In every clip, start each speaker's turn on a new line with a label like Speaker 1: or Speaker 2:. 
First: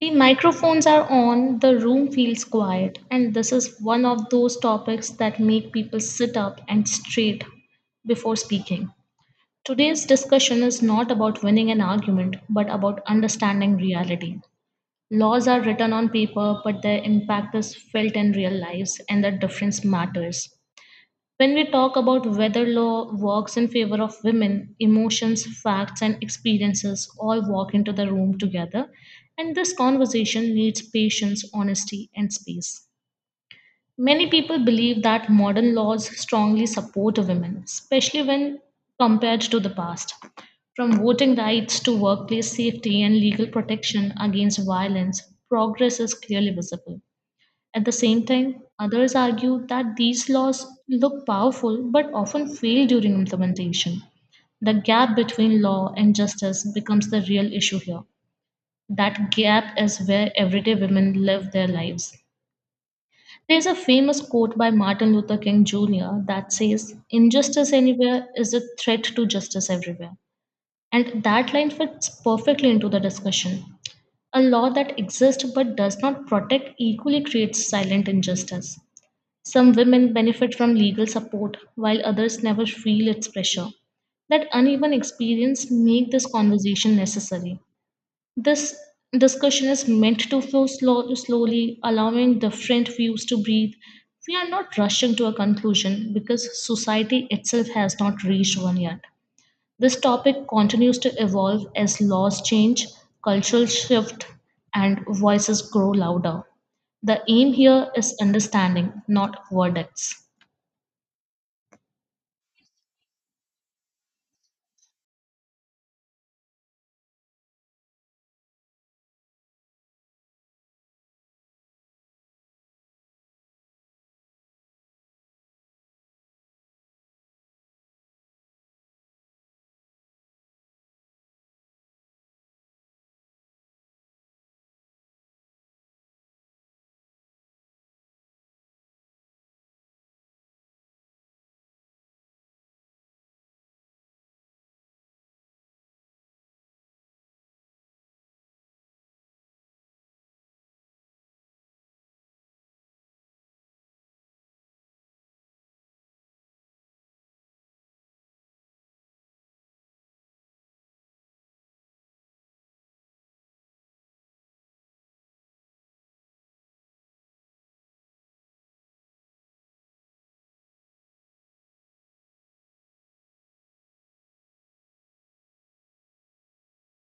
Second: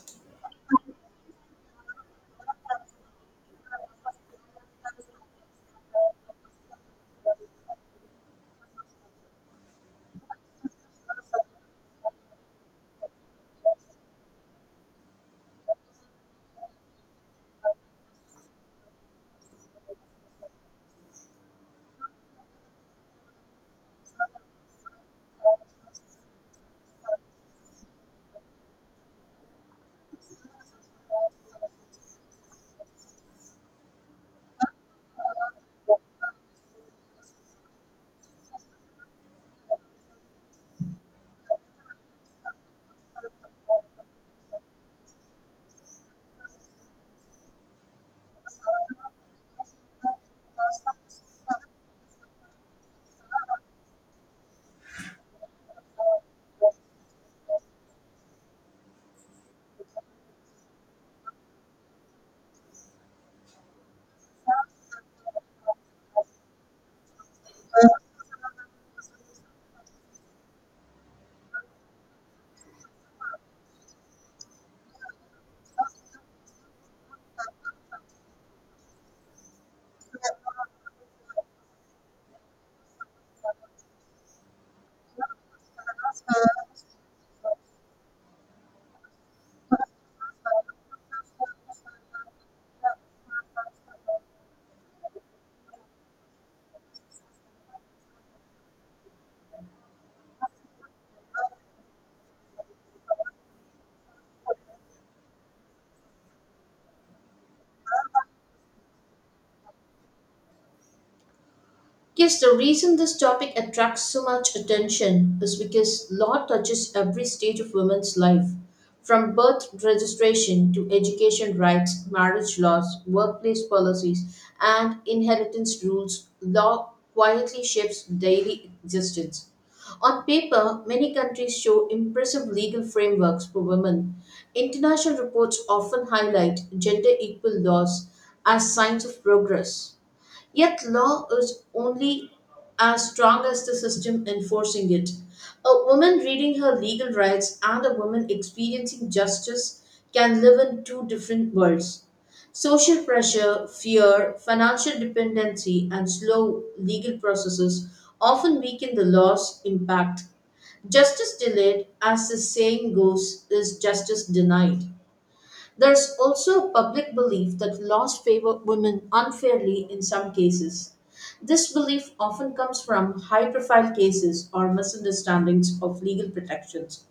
Speaker 1: The microphones are on, the room feels quiet, and this is one of those topics that make people sit up and straight before speaking. Today's discussion is not about winning an argument, but about understanding reality. Laws are written on paper, but their impact is felt in real lives, and the difference matters. When we talk about whether law works in favor of women, emotions, facts, and experiences all walk into the room together, and this conversation needs patience, honesty, and space. Many people believe that modern laws strongly support women, especially when compared to the past. From voting rights to workplace safety and legal protection against violence, progress is clearly visible. At the same time, others argue that these laws look powerful but often fail during implementation. The gap between law and justice becomes the real issue here. That gap is where everyday women live their lives. There's a famous quote by Martin Luther King Jr. that says, injustice anywhere is a threat to justice everywhere. And that line fits perfectly into the discussion. A law that exists but does not protect equally creates silent injustice. Some women benefit from legal support while others never feel its pressure. That uneven experience make this conversation necessary. This discussion is meant to flow slowly, allowing different views to breathe. We are not rushing to a conclusion because society itself has not reached one yet. This topic continues to evolve as laws change, cultural shift, and voices grow louder. The aim here is understanding, not verdicts.
Speaker 2: Yes, the reason this topic attracts so much attention is because law touches every stage of women's life, from birth registration to education rights, marriage laws, workplace policies, and inheritance rules. Law quietly shapes daily existence. On paper, many countries show impressive legal frameworks for women. International reports often highlight gender equal laws as signs of progress. Yet, law is only as strong as the system enforcing it. A woman reading her legal rights and a woman experiencing justice can live in two different worlds. Social pressure, fear, financial dependency, and slow legal processes often weaken the law's impact. Justice delayed, as the saying goes, is justice denied. There's also a public belief that laws favor women unfairly in some cases. This belief often comes from high profile cases or misunderstandings of legal protections.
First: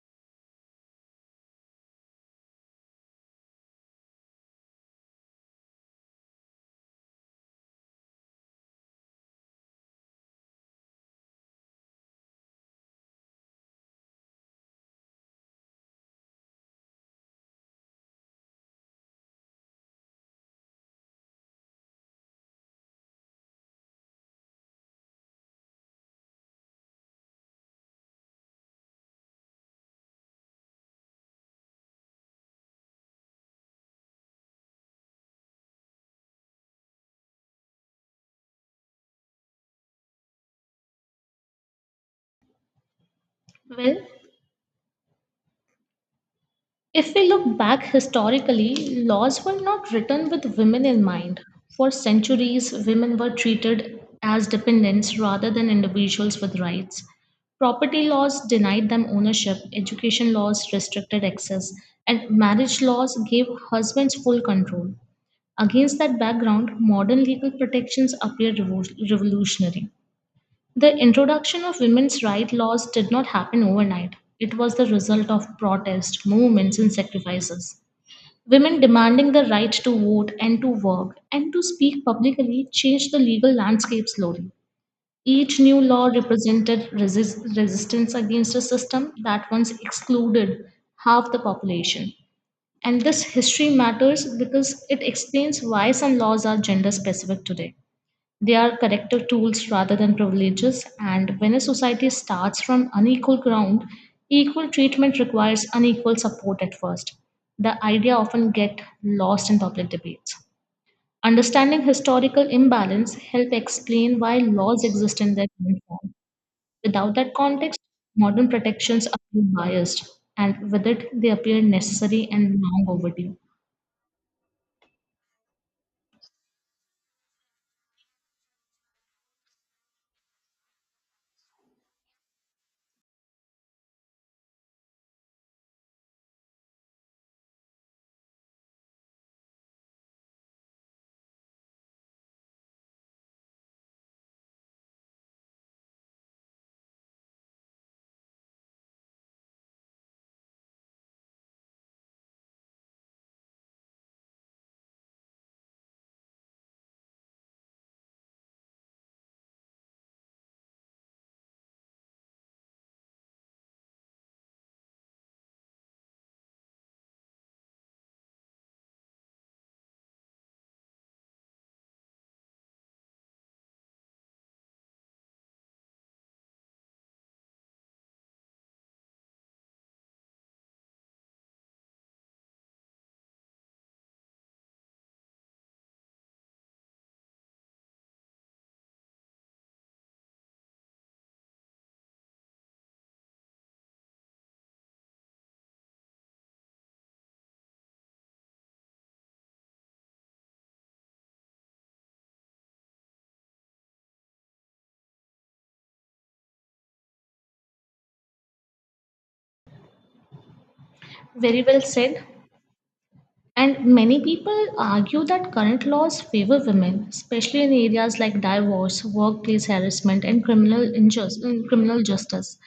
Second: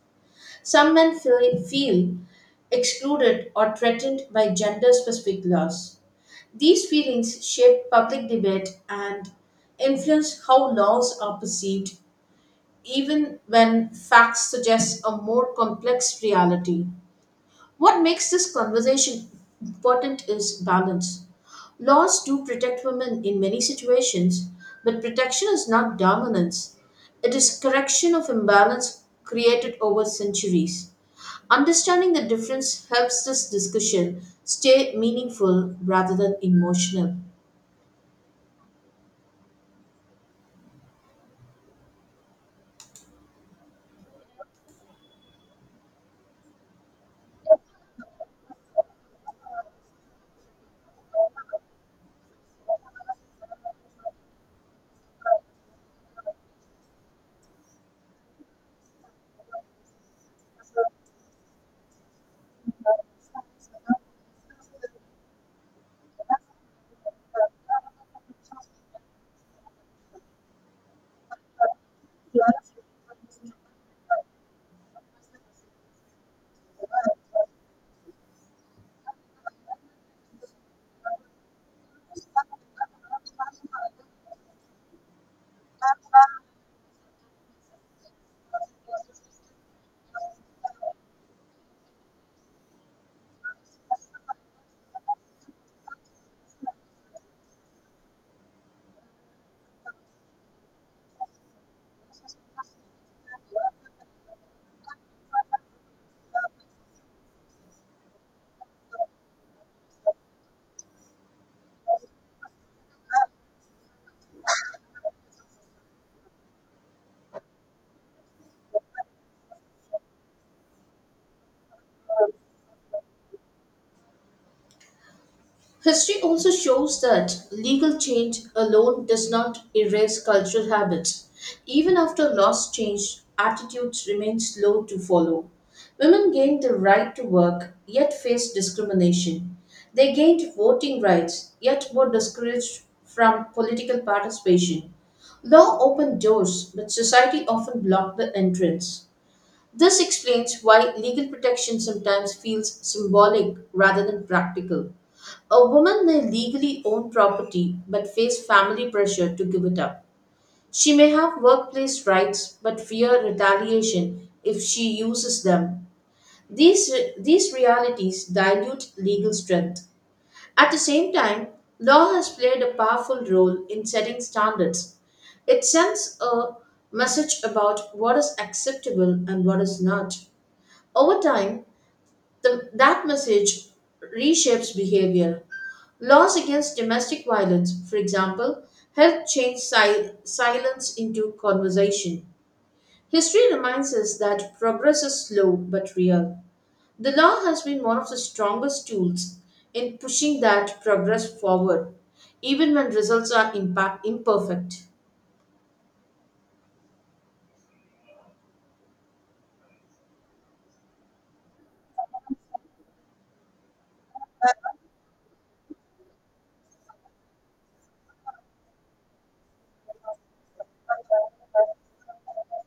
Speaker 2: Some men feel excluded or threatened by gender specific laws. These feelings shape public debate and influence how laws are perceived, even when facts suggest a more complex reality. What makes this conversation important is balance. Laws do protect women in many situations, but protection is not dominance. It is correction of imbalance created over centuries. Understanding the difference helps this discussion stay meaningful rather than emotional.
Speaker 1: Well, if we look back historically, laws were not written with women in mind. For centuries, women were treated as dependents rather than individuals with rights. Property laws denied them ownership, education laws restricted access, and marriage laws gave husbands full control. Against that background, modern legal protections appear revolutionary. The introduction of women's rights laws did not happen overnight. It was the result of protest, movements, and sacrifices. Women demanding the right to vote and to work and to speak publicly changed the legal landscape slowly. Each new law represented resistance against a system that once excluded half the population. And this history matters because it explains why some laws are gender specific today. They are corrective tools rather than privileges, and when a society starts from unequal ground, equal treatment requires unequal support at first. The idea often gets lost in public debates. Understanding historical imbalance helps explain why laws exist in their current form. Without that context, modern protections appear biased, and with it, they appear necessary and long overdue.
Speaker 2: History also shows that legal change alone does not erase cultural habits. Even after laws change, attitudes remain slow to follow. Women gained the right to work, yet faced discrimination. They gained voting rights, yet were discouraged from political participation. Law opened doors, but society often blocked the entrance. This explains why legal protection sometimes feels symbolic rather than practical. A woman may legally own property but face family pressure to give it up. She may have workplace rights but fear retaliation if she uses them. These, these realities dilute legal strength. At the same time, law has played a powerful role in setting standards. It sends a message about what is acceptable and what is not. Over time, that message reshapes behavior. Laws against domestic violence, for example, help change silence into conversation. History reminds us that progress is slow but real. The law has been one of the strongest tools in pushing that progress forward, even when results are imperfect.
Speaker 1: Very well said. And many people argue that current laws favor women, especially in areas like divorce, workplace harassment, and criminal justice.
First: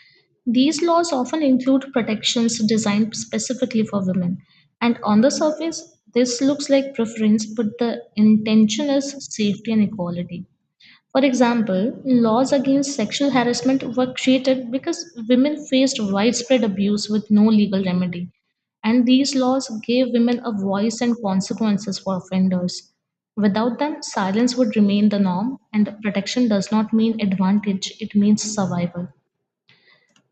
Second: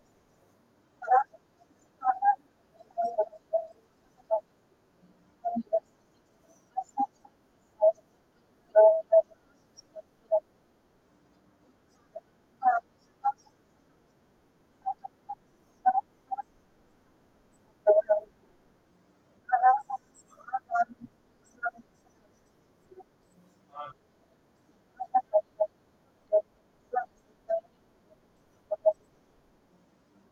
Speaker 1: These laws often include protections designed specifically for women. And on the surface, this looks like preference, but the intention is safety and equality. For example, laws against sexual harassment were created because women faced widespread abuse with no legal remedy, and these laws gave women a voice and consequences for offenders. Without them, silence would remain the norm, and protection does not mean advantage, it means survival.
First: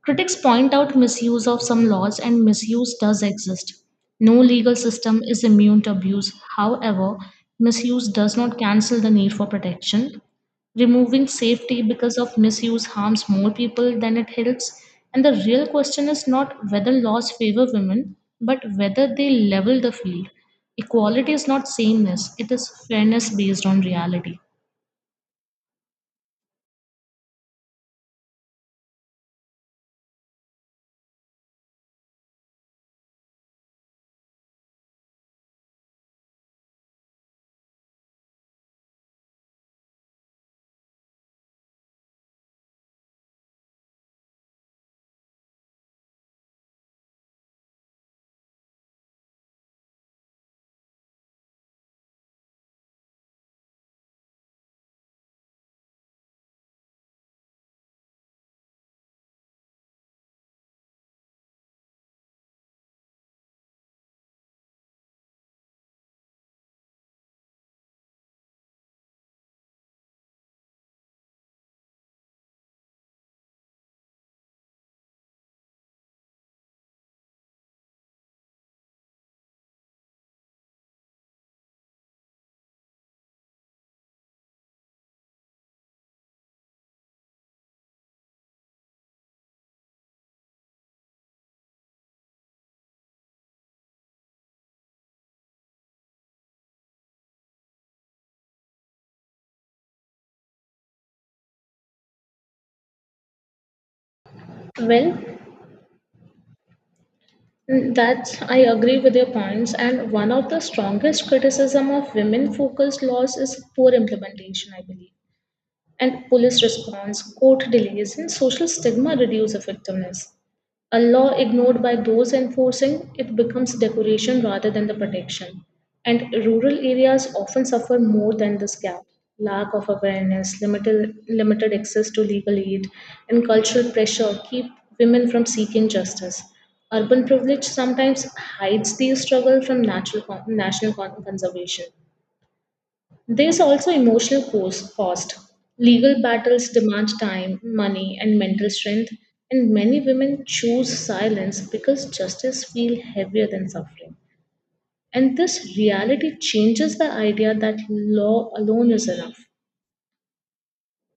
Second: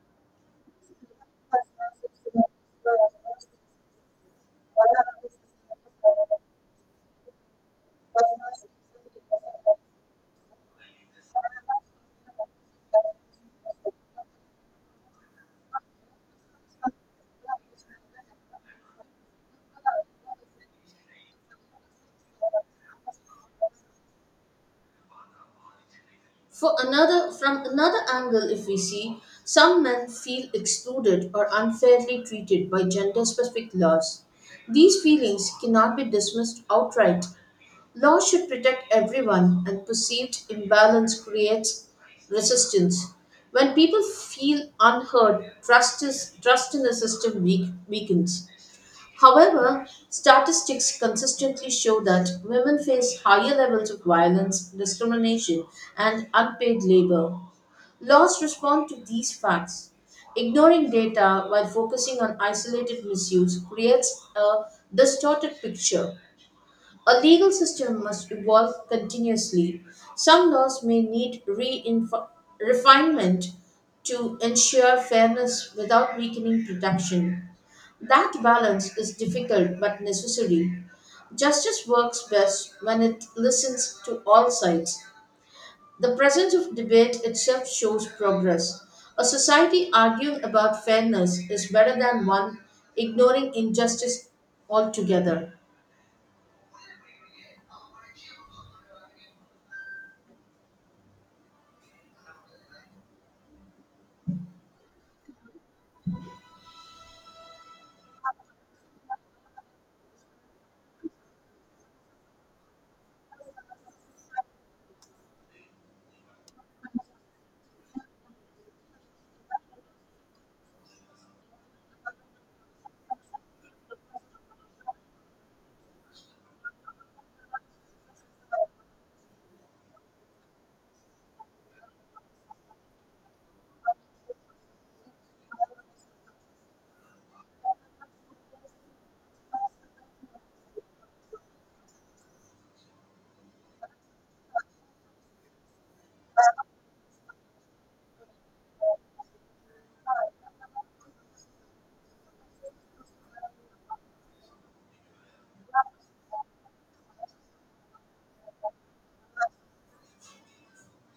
Speaker 1: Critics point out misuse of some laws, and misuse does exist. No legal system is immune to abuse. However, misuse does not cancel the need for protection. Removing safety because of misuse harms more people than it helps. And the real question is not whether laws favor women, but whether they level the field. Equality is not sameness, it is fairness based on reality.
Speaker 2: For another, from another angle, if we see, some men feel excluded or unfairly treated by gender specific laws. These feelings cannot be dismissed outright. Laws should protect everyone, and perceived imbalance creates resistance. When people feel unheard, trust in the system weakens. However, statistics consistently show that women face higher levels of violence, discrimination, and unpaid labor. Laws respond to these facts. Ignoring data while focusing on isolated misuse creates a distorted picture. A legal system must evolve continuously. Some laws may need refinement to ensure fairness without weakening protection. That balance is difficult but necessary. Justice works best when it listens to all sides. The presence of debate itself shows progress. A society arguing about fairness is better than one ignoring injustice altogether.
Speaker 1: Well, Mm, That's I agree with your points, and one of the strongest criticism of women-focused laws is poor implementation, I believe, and police response, court delays, and social stigma reduce effectiveness. A law ignored by those enforcing it becomes decoration rather than the protection. And rural areas often suffer more than this gap. Lack of awareness, limited access to legal aid, and cultural pressure keep women from seeking justice. Urban privilege sometimes hides these struggles from natural, con- national con- conservation. There's also emotional cost. Legal battles demand time, money, and mental strength, and many women choose silence because justice feels heavier than suffering. And this reality changes the idea that law alone is enough.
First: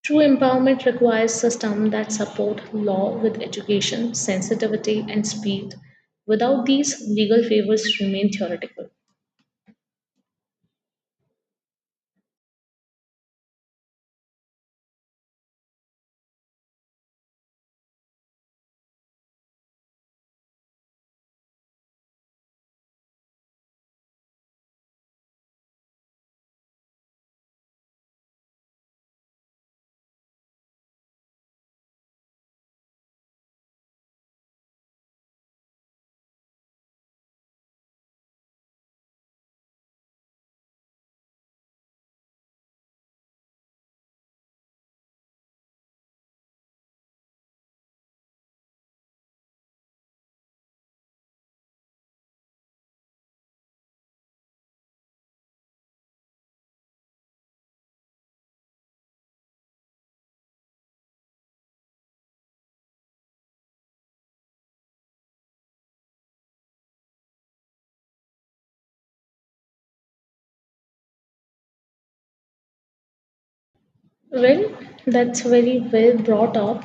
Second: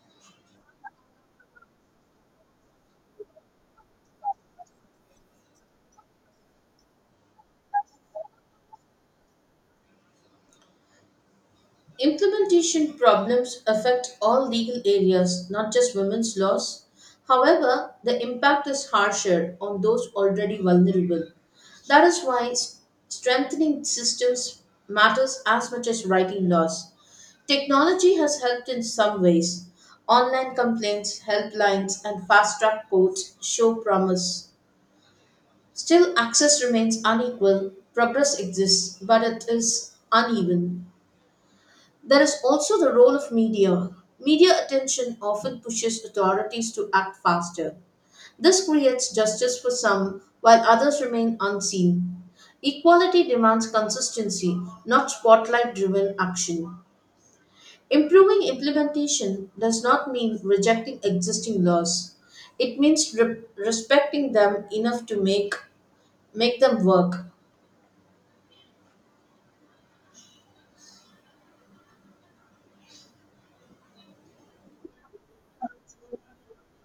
Speaker 1: True empowerment requires systems that support law with education, sensitivity, and speed. Without these, legal favors remain theoretical.
Speaker 2: Implementation problems affect all legal areas, not just women's laws. However, the impact is harsher on those already vulnerable. That is why strengthening systems matters as much as writing laws. Technology has helped in some ways. Online complaints, helplines, and fast track courts show promise. Still, access remains unequal. Progress exists, but it is uneven. There is also the role of media. Media attention often pushes authorities to act faster. This creates justice for some while others remain unseen. Equality demands consistency, not spotlight driven action. Improving implementation does not mean rejecting existing laws. It means respecting them enough to make them work.
Speaker 1: Well, that's very well brought up.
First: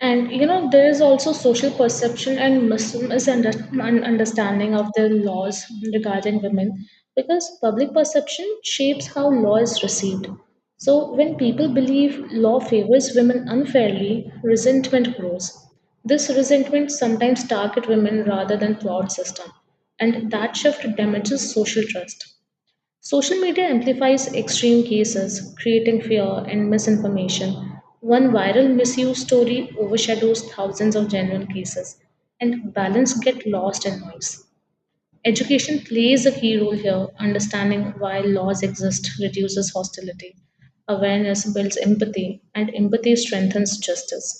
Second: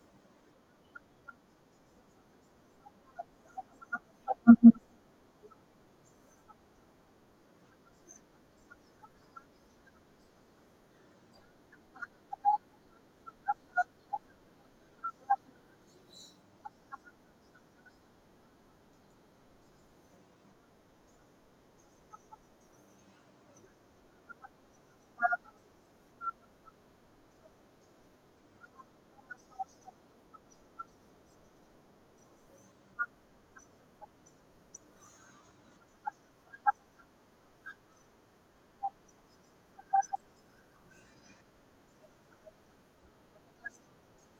Speaker 1: And you know, there is also social perception and misunderstanding of the laws regarding women because public perception shapes how law is received. So, when people believe law favors women unfairly, resentment grows. This resentment sometimes target women rather than flawed system, and that shift damages social trust. Social media amplifies extreme cases, creating fear and misinformation. One viral misuse story overshadows thousands of genuine cases, and balance gets lost in noise. Education plays a key role here. Understanding why laws exist reduces hostility. Awareness builds empathy, and empathy strengthens justice.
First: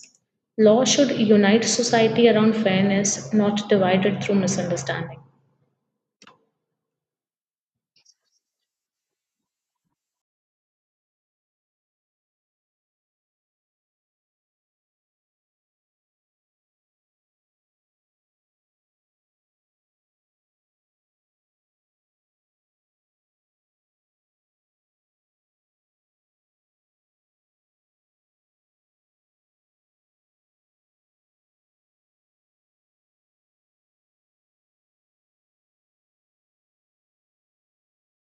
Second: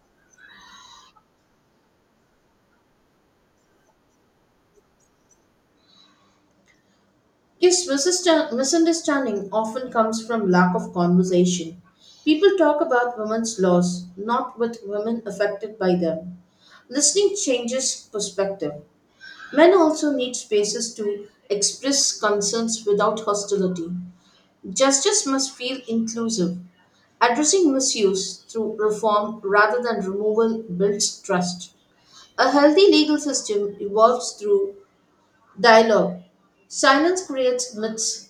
Speaker 1: Law should unite society around fairness, not divide it through misunderstanding.
Speaker 2: Yes, misunderstanding often comes from lack of conversation. People talk about women's laws, not with women affected by them. Listening changes perspective. Men also need spaces to express concerns without hostility. Justice must feel inclusive. Addressing misuse through reform rather than removal builds trust. A healthy legal system evolves through dialogue. Silence creates myths.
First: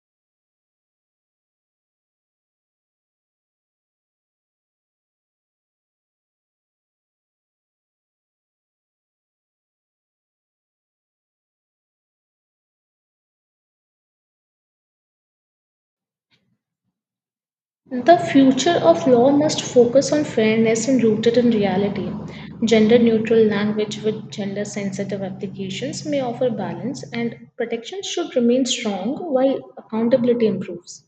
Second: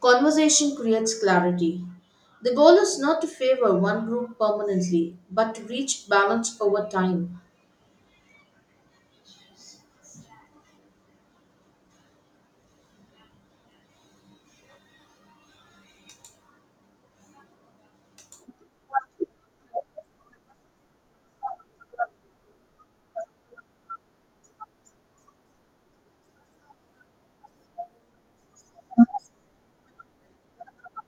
Speaker 2: Conversation creates clarity. The goal is not to favor one group permanently, but to reach balance over time.
Speaker 1: The future of law must focus on fairness and rooted in reality. Gender neutral language with gender sensitive applications may offer balance, and protection should remain strong while accountability improves.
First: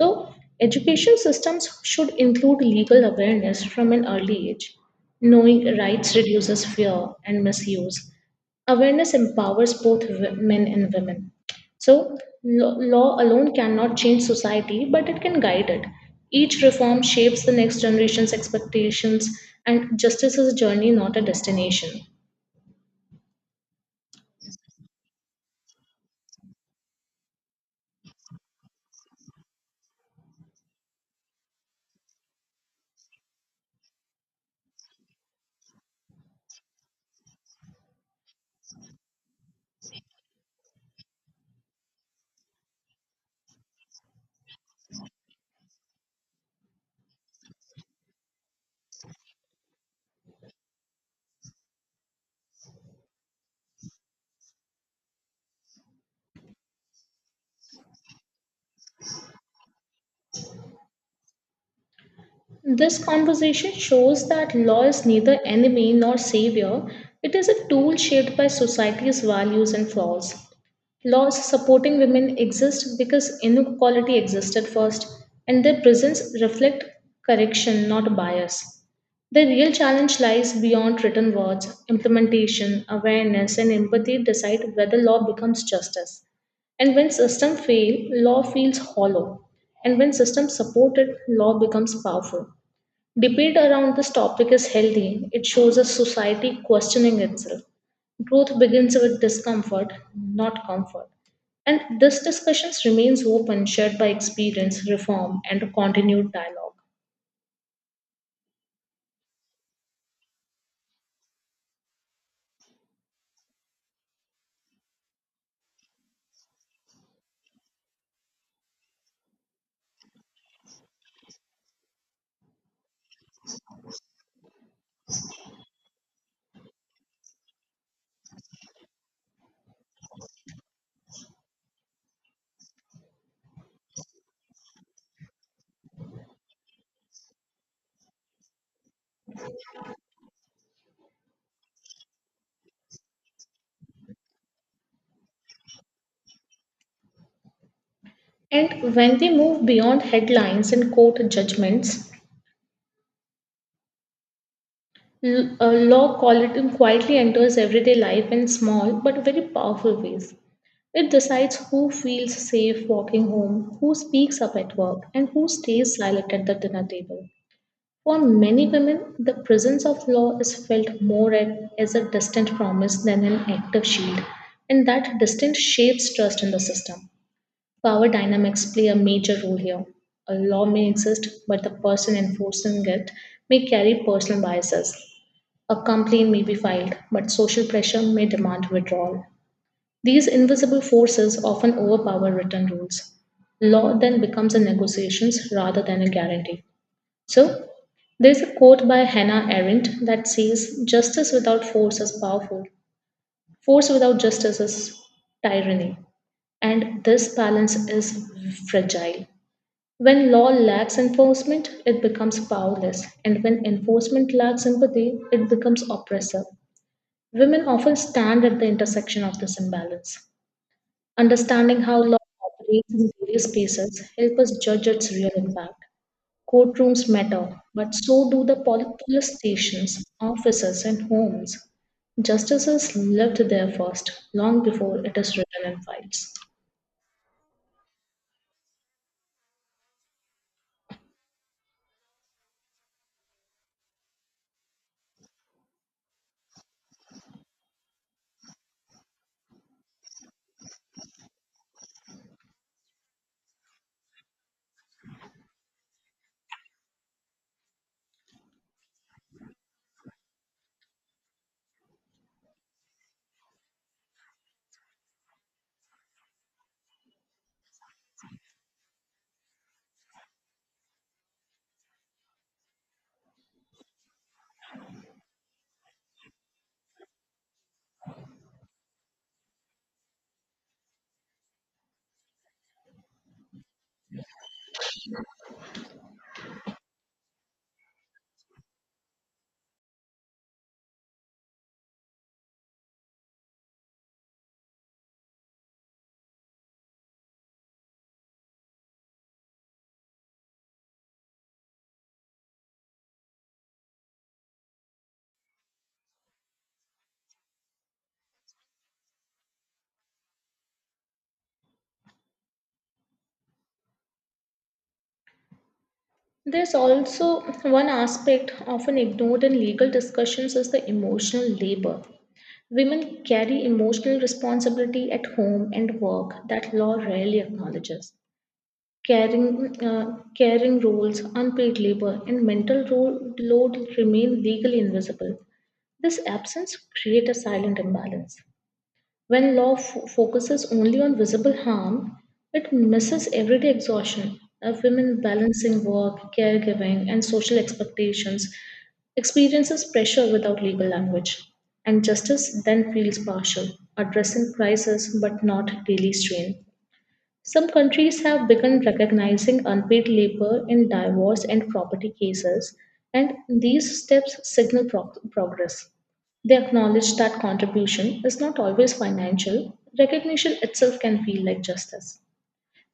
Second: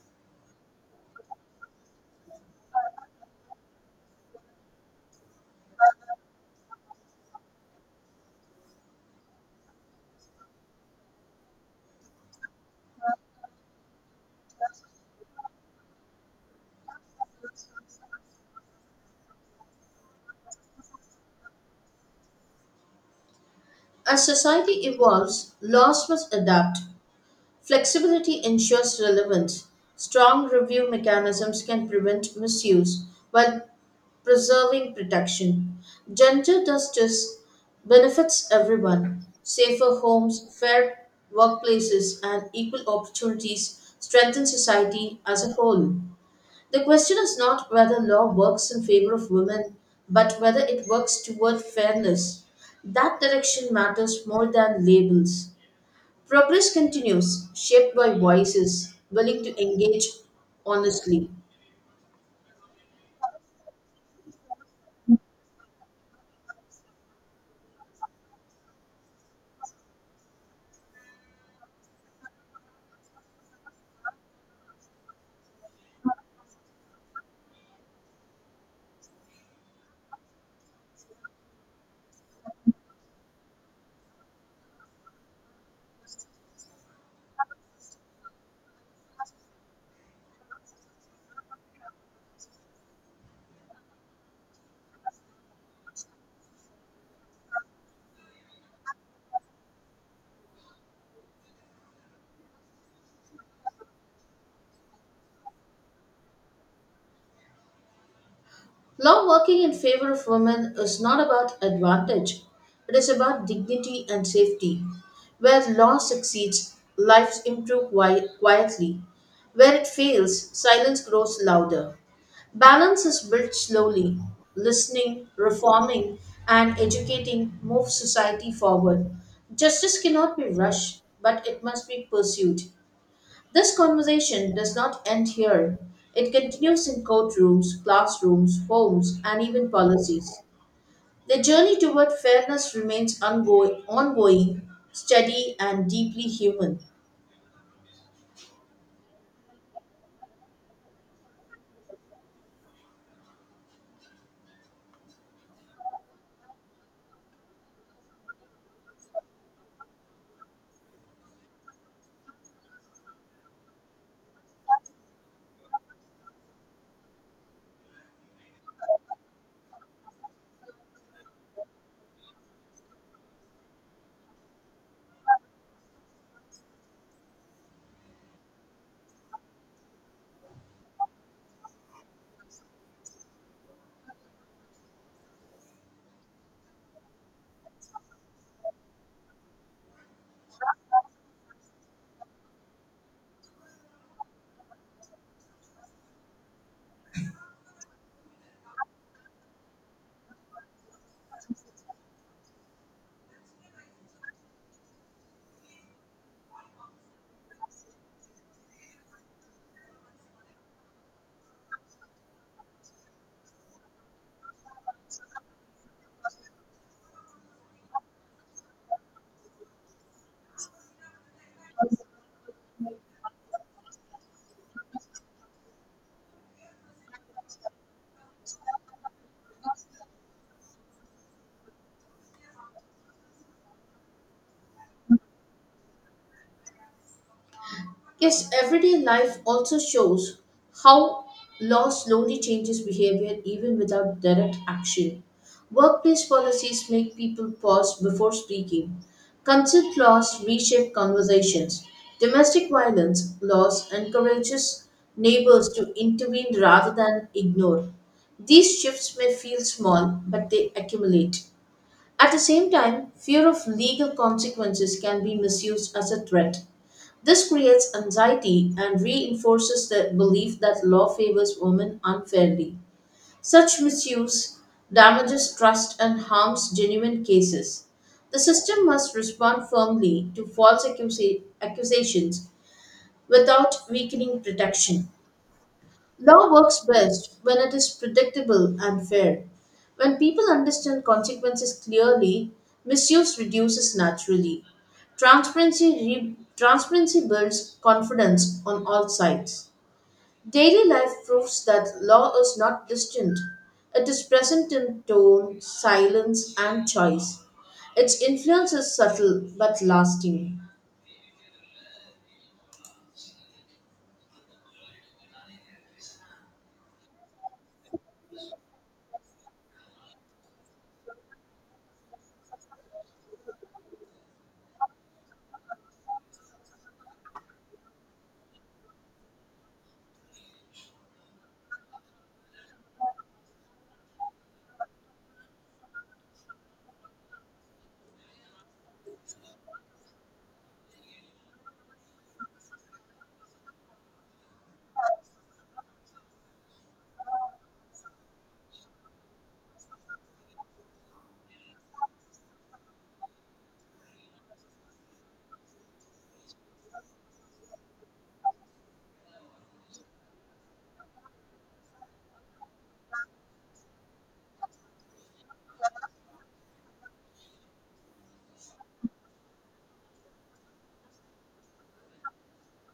Speaker 1: So, education systems should include legal awareness from an early age. Knowing rights reduces fear and misuse. Awareness empowers both men and women. So, law alone cannot change society, but it can guide it. Each reform shapes the next generation's expectations, and justice is a journey, not a destination.
Speaker 2: As society evolves, laws must adapt. Flexibility ensures relevance. Strong review mechanisms can prevent misuse while preserving protection. Gender justice benefits everyone. Safer homes, fair workplaces, and equal opportunities strengthen society as a whole. The question is not whether law works in favor of women, but whether it works toward fairness. That direction matters more than labels. Progress continues, shaped by voices willing to engage honestly.
Speaker 1: This conversation shows that law is neither enemy nor savior, it is a tool shaped by society's values and flaws. Laws supporting women exist because inequality existed first, and their presence reflect correction, not bias. The real challenge lies beyond written words. Implementation, awareness, and empathy decide whether law becomes justice. And when systems fail, law feels hollow. And when systems support it, law becomes powerful. Debate around this topic is healthy. It shows a society questioning itself. Growth begins with discomfort, not comfort. And this discussion remains open, shared by experience, reform, and continued dialogue.
Speaker 2: Law working in favor of women is not about advantage, it is about dignity and safety. Where law succeeds, lives improve quietly. Where it fails, silence grows louder. Balance is built slowly. Listening, reforming, and educating move society forward. Justice cannot be rushed, but it must be pursued. This conversation does not end here. It continues in courtrooms, classrooms, homes, and even policies. The journey toward fairness remains ongoing, steady, and deeply human.
Speaker 1: And when we move beyond headlines and court judgments, law quality quietly enters everyday life in small but very powerful ways. It decides who feels safe walking home, who speaks up at work, and who stays silent at the dinner table. For many women, the presence of law is felt more as a distant promise than an active shield, and that distance shapes trust in the system. Power dynamics play a major role here. A law may exist, but the person enforcing it may carry personal biases, a complaint may be filed, but social pressure may demand withdrawal. These invisible forces often overpower written rules. Law then becomes a negotiation rather than a guarantee. So, there's a quote by Hannah Arendt that says, justice without force is powerful, force without justice is tyranny. And this balance is fragile. When law lacks enforcement, it becomes powerless. And when enforcement lacks empathy, it becomes oppressive. Women often stand at the intersection of this imbalance. Understanding how law operates in various spaces help us judge its real impact. Courtrooms matter, but so do the police stations, offices, and homes. Justice is lived there first, long before it is written in files.
Speaker 2: Yes, everyday life also shows how law slowly changes behavior even without direct action. Workplace policies make people pause before speaking. Consent laws reshape conversations. Domestic violence laws encourages neighbors to intervene rather than ignore. These shifts may feel small, but they accumulate. At the same time, fear of legal consequences can be misused as a threat. This creates anxiety and reinforces the belief that law favors women unfairly. Such misuse damages trust and harms genuine cases. The system must respond firmly to false accusations without weakening protection. Law works best when it is predictable and fair. When people understand consequences clearly, misuse reduces naturally. Transparency builds confidence on all sides. Daily life proves that law is not distant, it is present in tone, silence, and choice. Its influence is subtle but lasting.
Speaker 1: There's also one aspect often ignored in legal discussions is the emotional labor. Women carry emotional responsibility at home and work that law rarely acknowledges. Caring roles, unpaid labor, and mental load remain legally invisible. This absence creates a silent imbalance. When law focuses only on visible harm, it misses everyday exhaustion of women balancing work, caregiving, and social expectations, experiences pressure without legal language, and justice then feels partial, addressing crisis but not daily strain. Some countries have begun recognizing unpaid labor in divorce and property cases, and these steps signal progress. They acknowledge that contribution is not always financial, recognition itself can feel like justice.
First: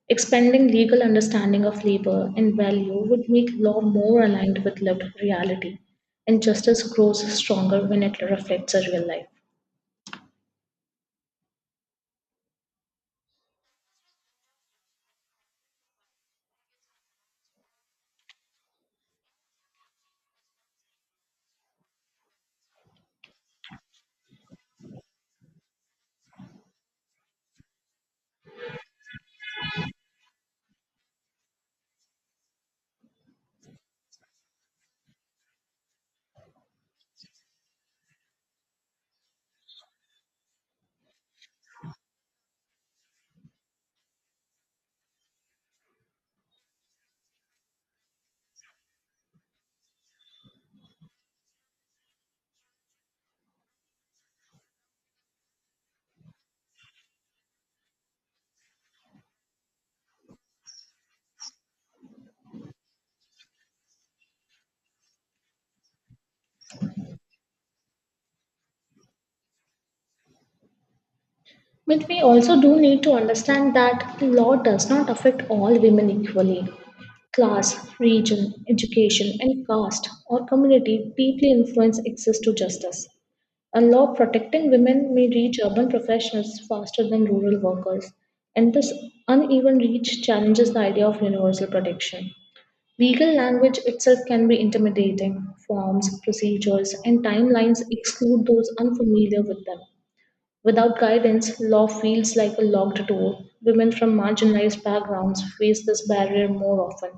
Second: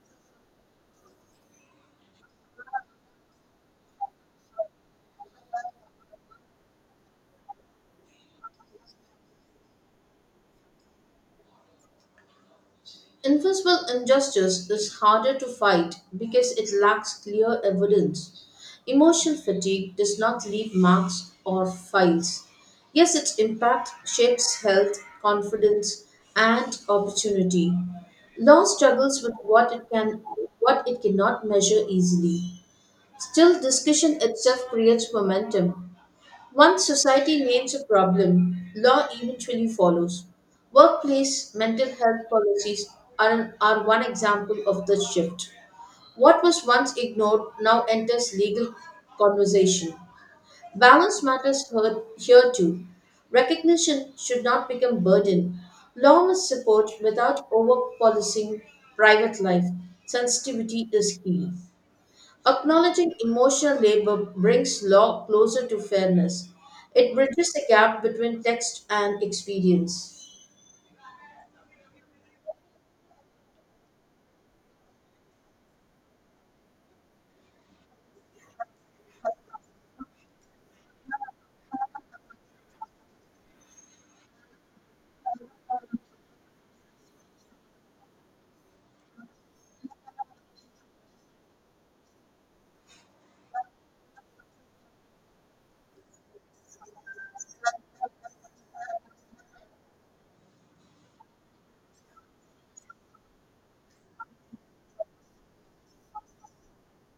Speaker 1: Expanding legal understanding of labor and value would make law more aligned with lived reality, and justice grows stronger when it reflects a real life.
Speaker 2: Enforceable injustice is harder to fight because it lacks clear evidence. Emotional fatigue does not leave marks or files. Yes, its impact shapes health, confidence, and opportunity. Law struggles with what it cannot measure easily. Still, discussion itself creates momentum. Once society names a problem, law eventually follows. Workplace mental health policies are one example of this shift. What was once ignored now enters legal conversation. Balance matters heard here too. Recognition should not become burden. Law must support without over policing private life. Sensitivity is key. Acknowledging emotional labor brings law closer to fairness. It bridges the gap between text and experience.
Speaker 1: But we also do need to understand that law does not affect all women equally. Class, region, education, and caste or community deeply influence access to justice. A law protecting women may reach urban professionals faster than rural workers, and this uneven reach challenges the idea of universal protection. Legal language itself can be intimidating. Forms, procedures, and timelines exclude those unfamiliar with them. Without guidance, law feels like a locked door. Women from marginalized backgrounds face this barrier more often.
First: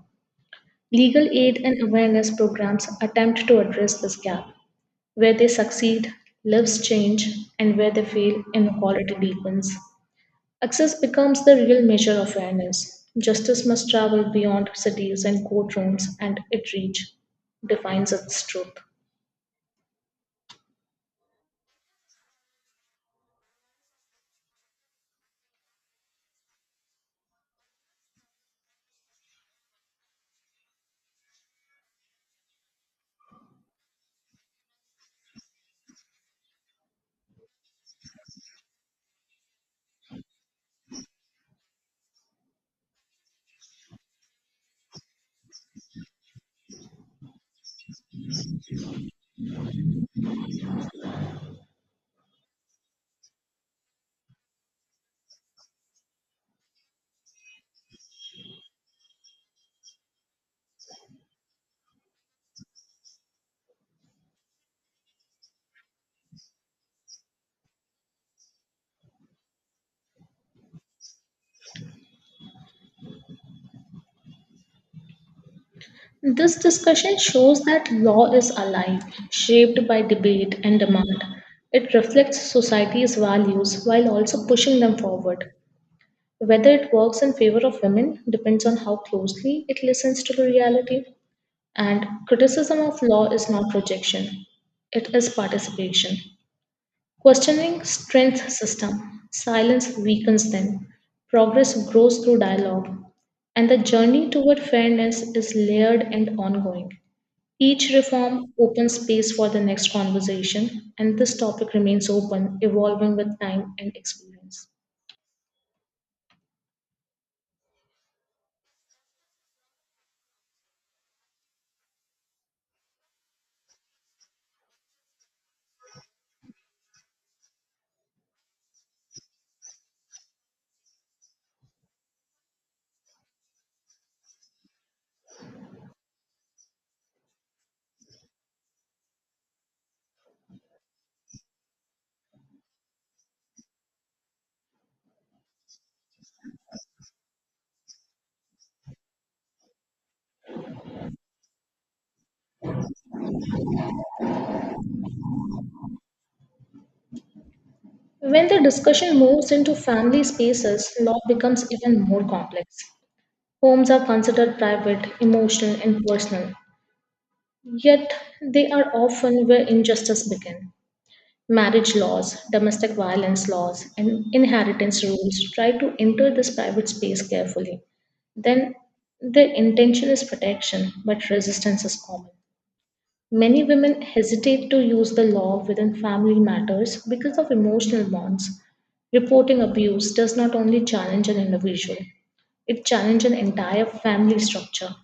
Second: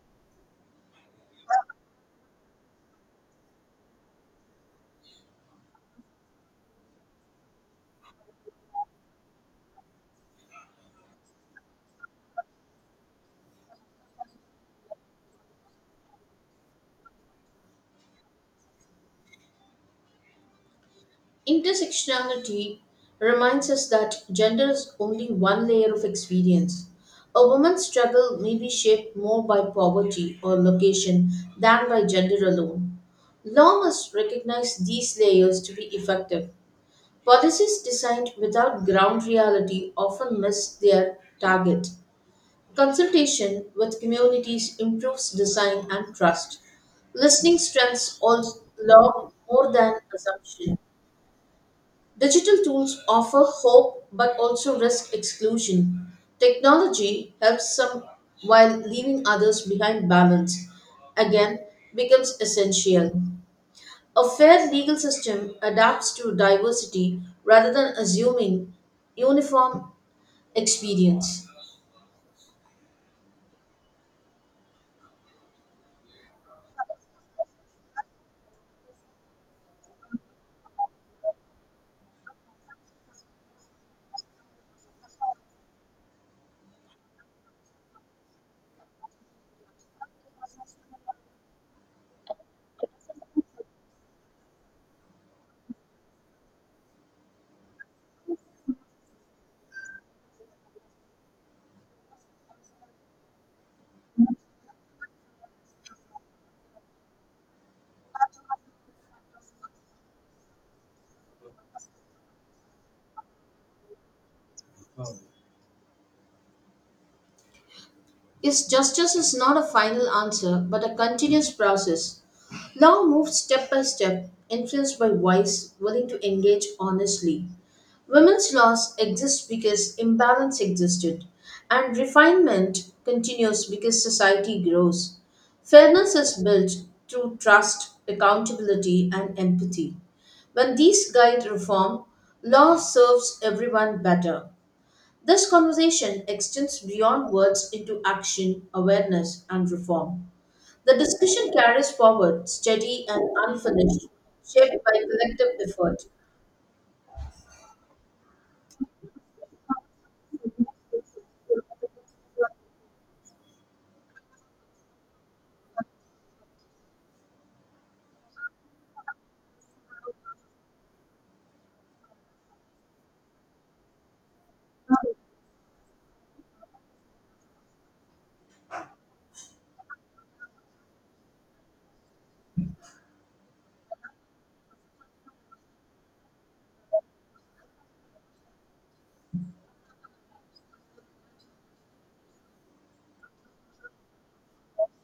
Speaker 1: Legal aid and awareness programs attempt to address this gap. Where they succeed, lives change, and where they fail, inequality deepens. Access becomes the real measure of fairness. Justice must travel beyond cities and courtrooms, and it reach defines its truth.
Speaker 2: Intersectionality reminds us that gender is only one layer of experience. A woman's struggle may be shaped more by poverty or location than by gender alone. Law must recognize these layers to be effective. Policies designed without ground reality often miss their target. Consultation with communities improves design and trust. Listening strengths all, law more than assumption. Digital tools offer hope but also risk exclusion. Technology helps some while leaving others behind balance again becomes essential. A fair legal system adapts to diversity rather than assuming uniform experience.
Speaker 1: This discussion shows that law is alive, shaped by debate and demand. It reflects society's values while also pushing them forward. Whether it works in favor of women depends on how closely it listens to the reality. And criticism of law is not rejection, it is participation. Questioning strength system, silence weakens them. Progress grows through dialogue, and the journey toward fairness is layered and ongoing. Each reform opens space for the next conversation, and this topic remains open, evolving with time and experience.
Speaker 2: Is justice is not a final answer but a continuous process. Law moves step by step, influenced by wise, willing to engage honestly. Women's laws exist because imbalance existed, and refinement continues because society grows. Fairness is built through trust, accountability, and empathy. When these guide reform, law serves everyone better. This conversation extends beyond words into action, awareness, and reform. The discussion carries forward, steady and unfinished, shaped by collective effort.
Speaker 1: When the discussion moves into family spaces, law becomes even more complex. Homes are considered private, emotional, and personal, yet they are often where injustice begins. Marriage laws, domestic violence laws, and inheritance rules try to enter this private space carefully, then their intention is protection, but resistance is common. Many women hesitate to use the law within family matters because of emotional bonds. Reporting abuse does not only challenge an individual, it challenges an entire family structure.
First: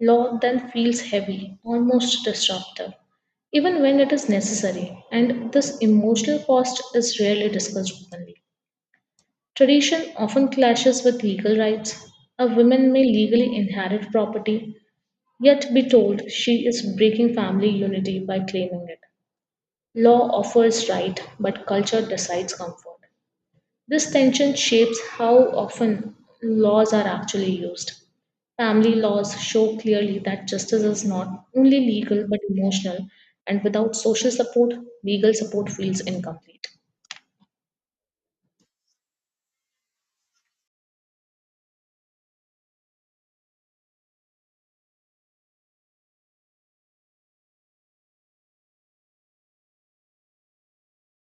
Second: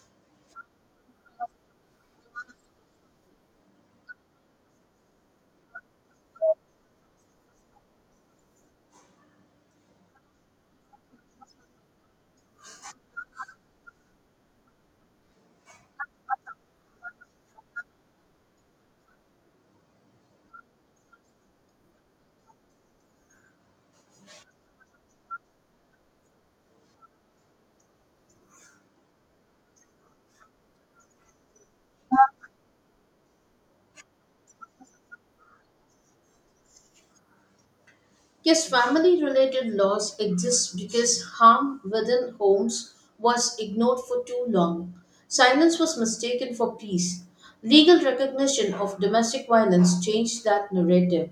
Speaker 1: Law then feels heavy, almost disruptive, even when it is necessary, and this emotional cost is rarely discussed openly. Tradition often clashes with legal rights. A woman may legally inherit property, yet be told she is breaking family unity by claiming it. Law offers right, but culture decides comfort. This tension shapes how often laws are actually used. Family laws show clearly that justice is not only legal but emotional, and without social support, legal support feels incomplete.
Speaker 2: Yes, family related laws exist because harm within homes was ignored for too long. Silence was mistaken for peace. Legal recognition of domestic violence changed that narrative.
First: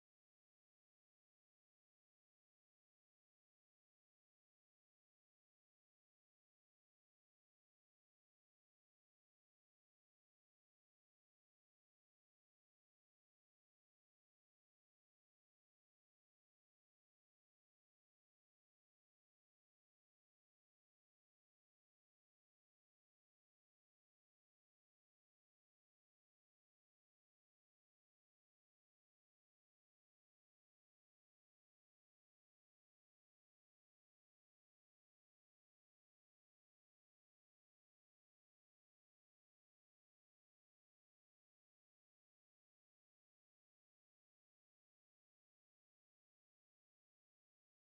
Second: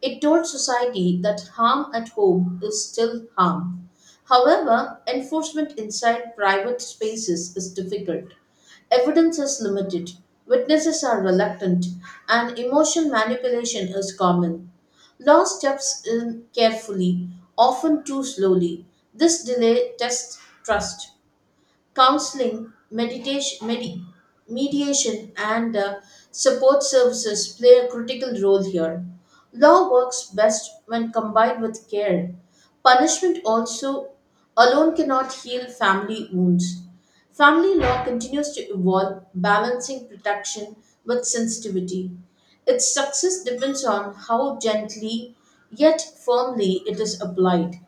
Speaker 2: It told society that harm at home is still harm. However, enforcement inside private spaces is difficult. Evidence is limited, witnesses are reluctant, and emotion manipulation is common. Law steps in carefully, often too slowly. This delay tests trust. Counseling, meditation, mediation, and support services play a critical role here. Law works best when combined with care. Punishment also alone cannot heal family wounds. Family law continues to evolve, balancing protection with sensitivity. Its success depends on how gently yet firmly it is applied.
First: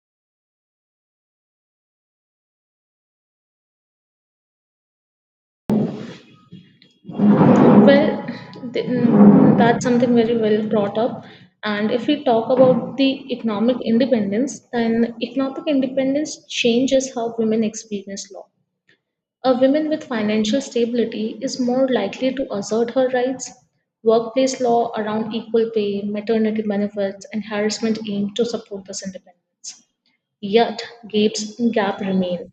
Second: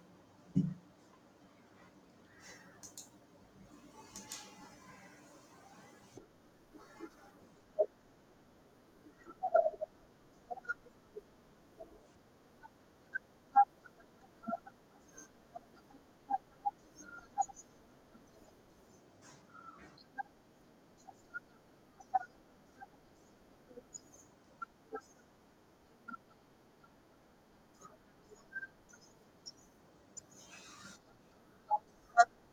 Speaker 1: Well, that's something very well brought up. And if we talk about the economic independence, then economic independence changes how women experience law. A woman with financial stability is more likely to assert her rights. Workplace law around equal pay, maternity benefits, and harassment aim to support this independence. Yet, gap remain.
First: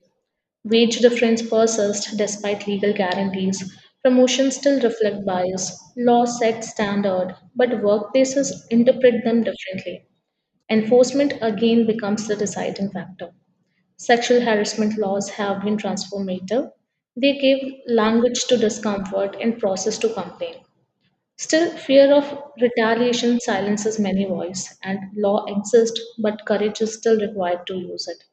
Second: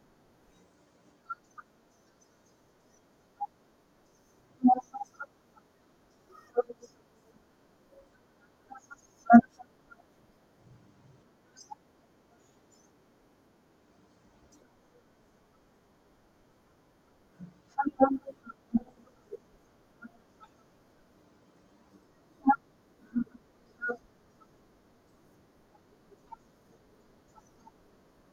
Speaker 1: Wage difference persist despite legal guarantees. Promotions still reflect bias. Law sets standard, but workplaces interpret them differently. Enforcement again becomes the deciding factor. Sexual harassment laws have been transformative. They gave language to discomfort and process to complaint. Still, fear of retaliation silences many voices, and law exists, but courage is still required to use it.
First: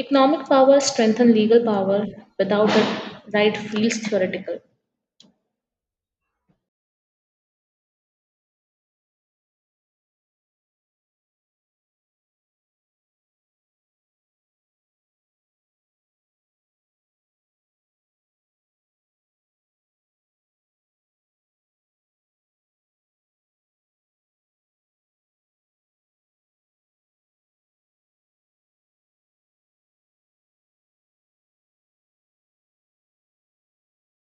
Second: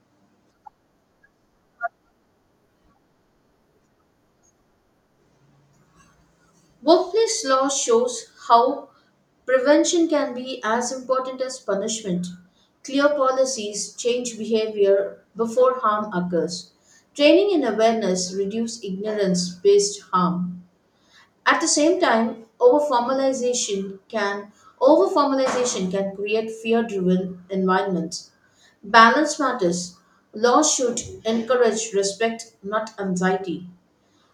Speaker 1: Economic power strengthens legal power without it, right feels theoretical.
Speaker 2: Workplace law shows how prevention can be as important as punishment. Clear policies change behavior before harm occurs. Training and awareness reduce ignorance based harm. At the same time, overformalization can create fear-driven environments. Balance matters. Laws should encourage respect, not anxiety.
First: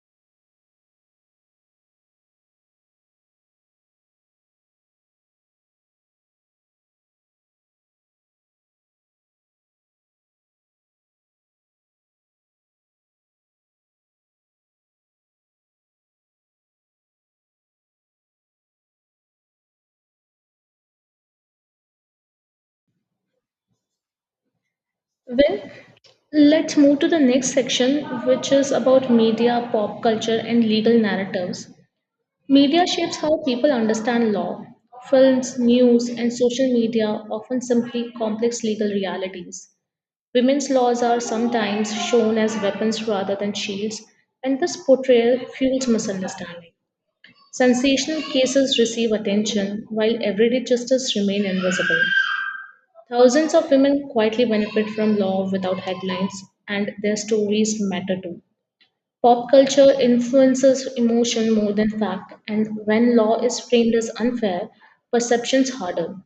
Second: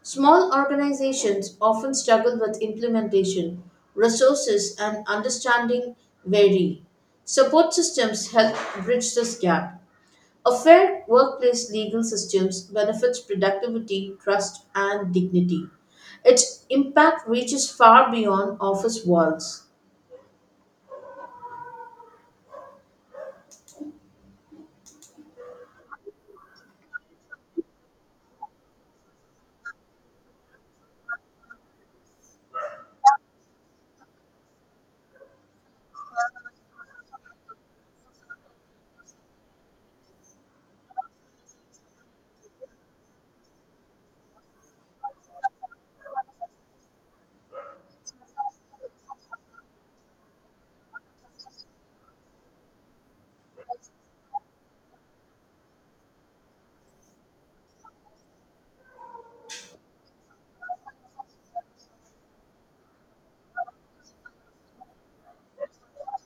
Speaker 2: Small organizations often struggle with implementation, resources, and understanding vary. Support systems help bridge this gap. A fair workplace legal systems benefits productivity, trust, and dignity. Its impact reaches far beyond office walls.
Speaker 1: Well, let's move to the next section, which is about media, pop culture, and legal narratives. Media shapes how people understand law. Films, news, and social media often simply complex legal realities. Women's laws are sometimes shown as weapons rather than shields, and this portrayal fuels misunderstanding. Sensational cases receive attention while everyday justice remain invisible. Thousands of women quietly benefit from law without headlines, and their stories matter too. Pop culture influences emotion more than fact, and when law is framed as unfair, perceptions harden.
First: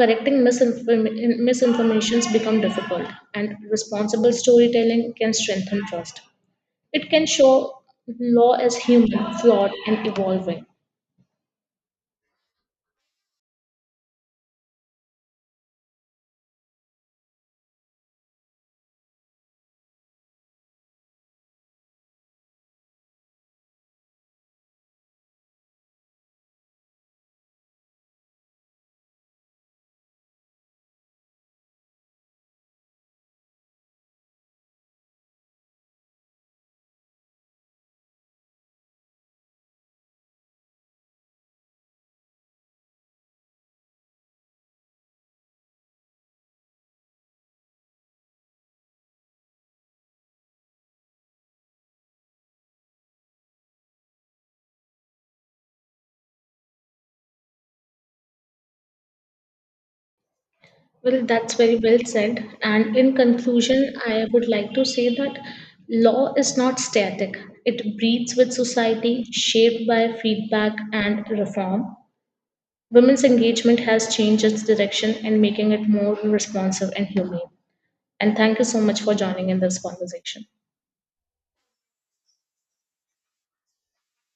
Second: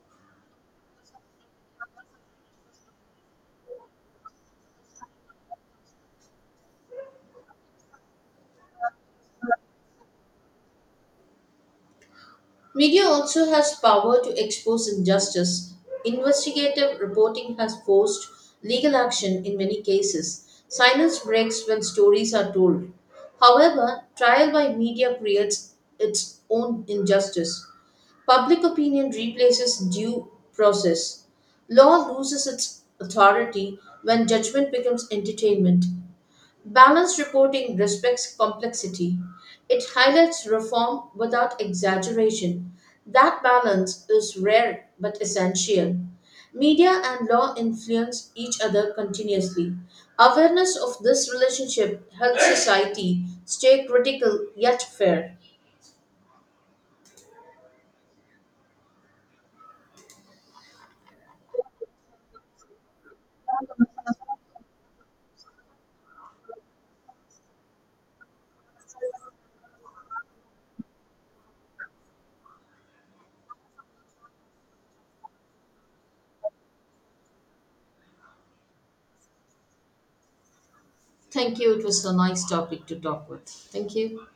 Speaker 1: Correcting Misinformations become difficult, and responsible storytelling can strengthen trust. It can show law as human, flawed, and evolving.
Speaker 2: Media also has power to expose injustice. Investigative reporting has forced legal action in many cases. Silence breaks when stories are told. However, trial by media creates its own injustice. Public opinion replaces due process. Law loses its authority when judgment becomes entertainment. Balanced reporting respects complexity. It highlights reform without exaggeration. That balance is rare but essential. Media and law influence each other continuously. Awareness of this relationship helps society stay critical yet fair.
Speaker 1: That's very well said. And in conclusion, I would like to say that law is not static. It breathes with society, shaped by feedback and reform. Women's engagement has changed its direction and making it more responsive and humane. And thank you so much for joining in this conversation.
Speaker 2: Thank you. It was a nice topic to talk with. Thank you.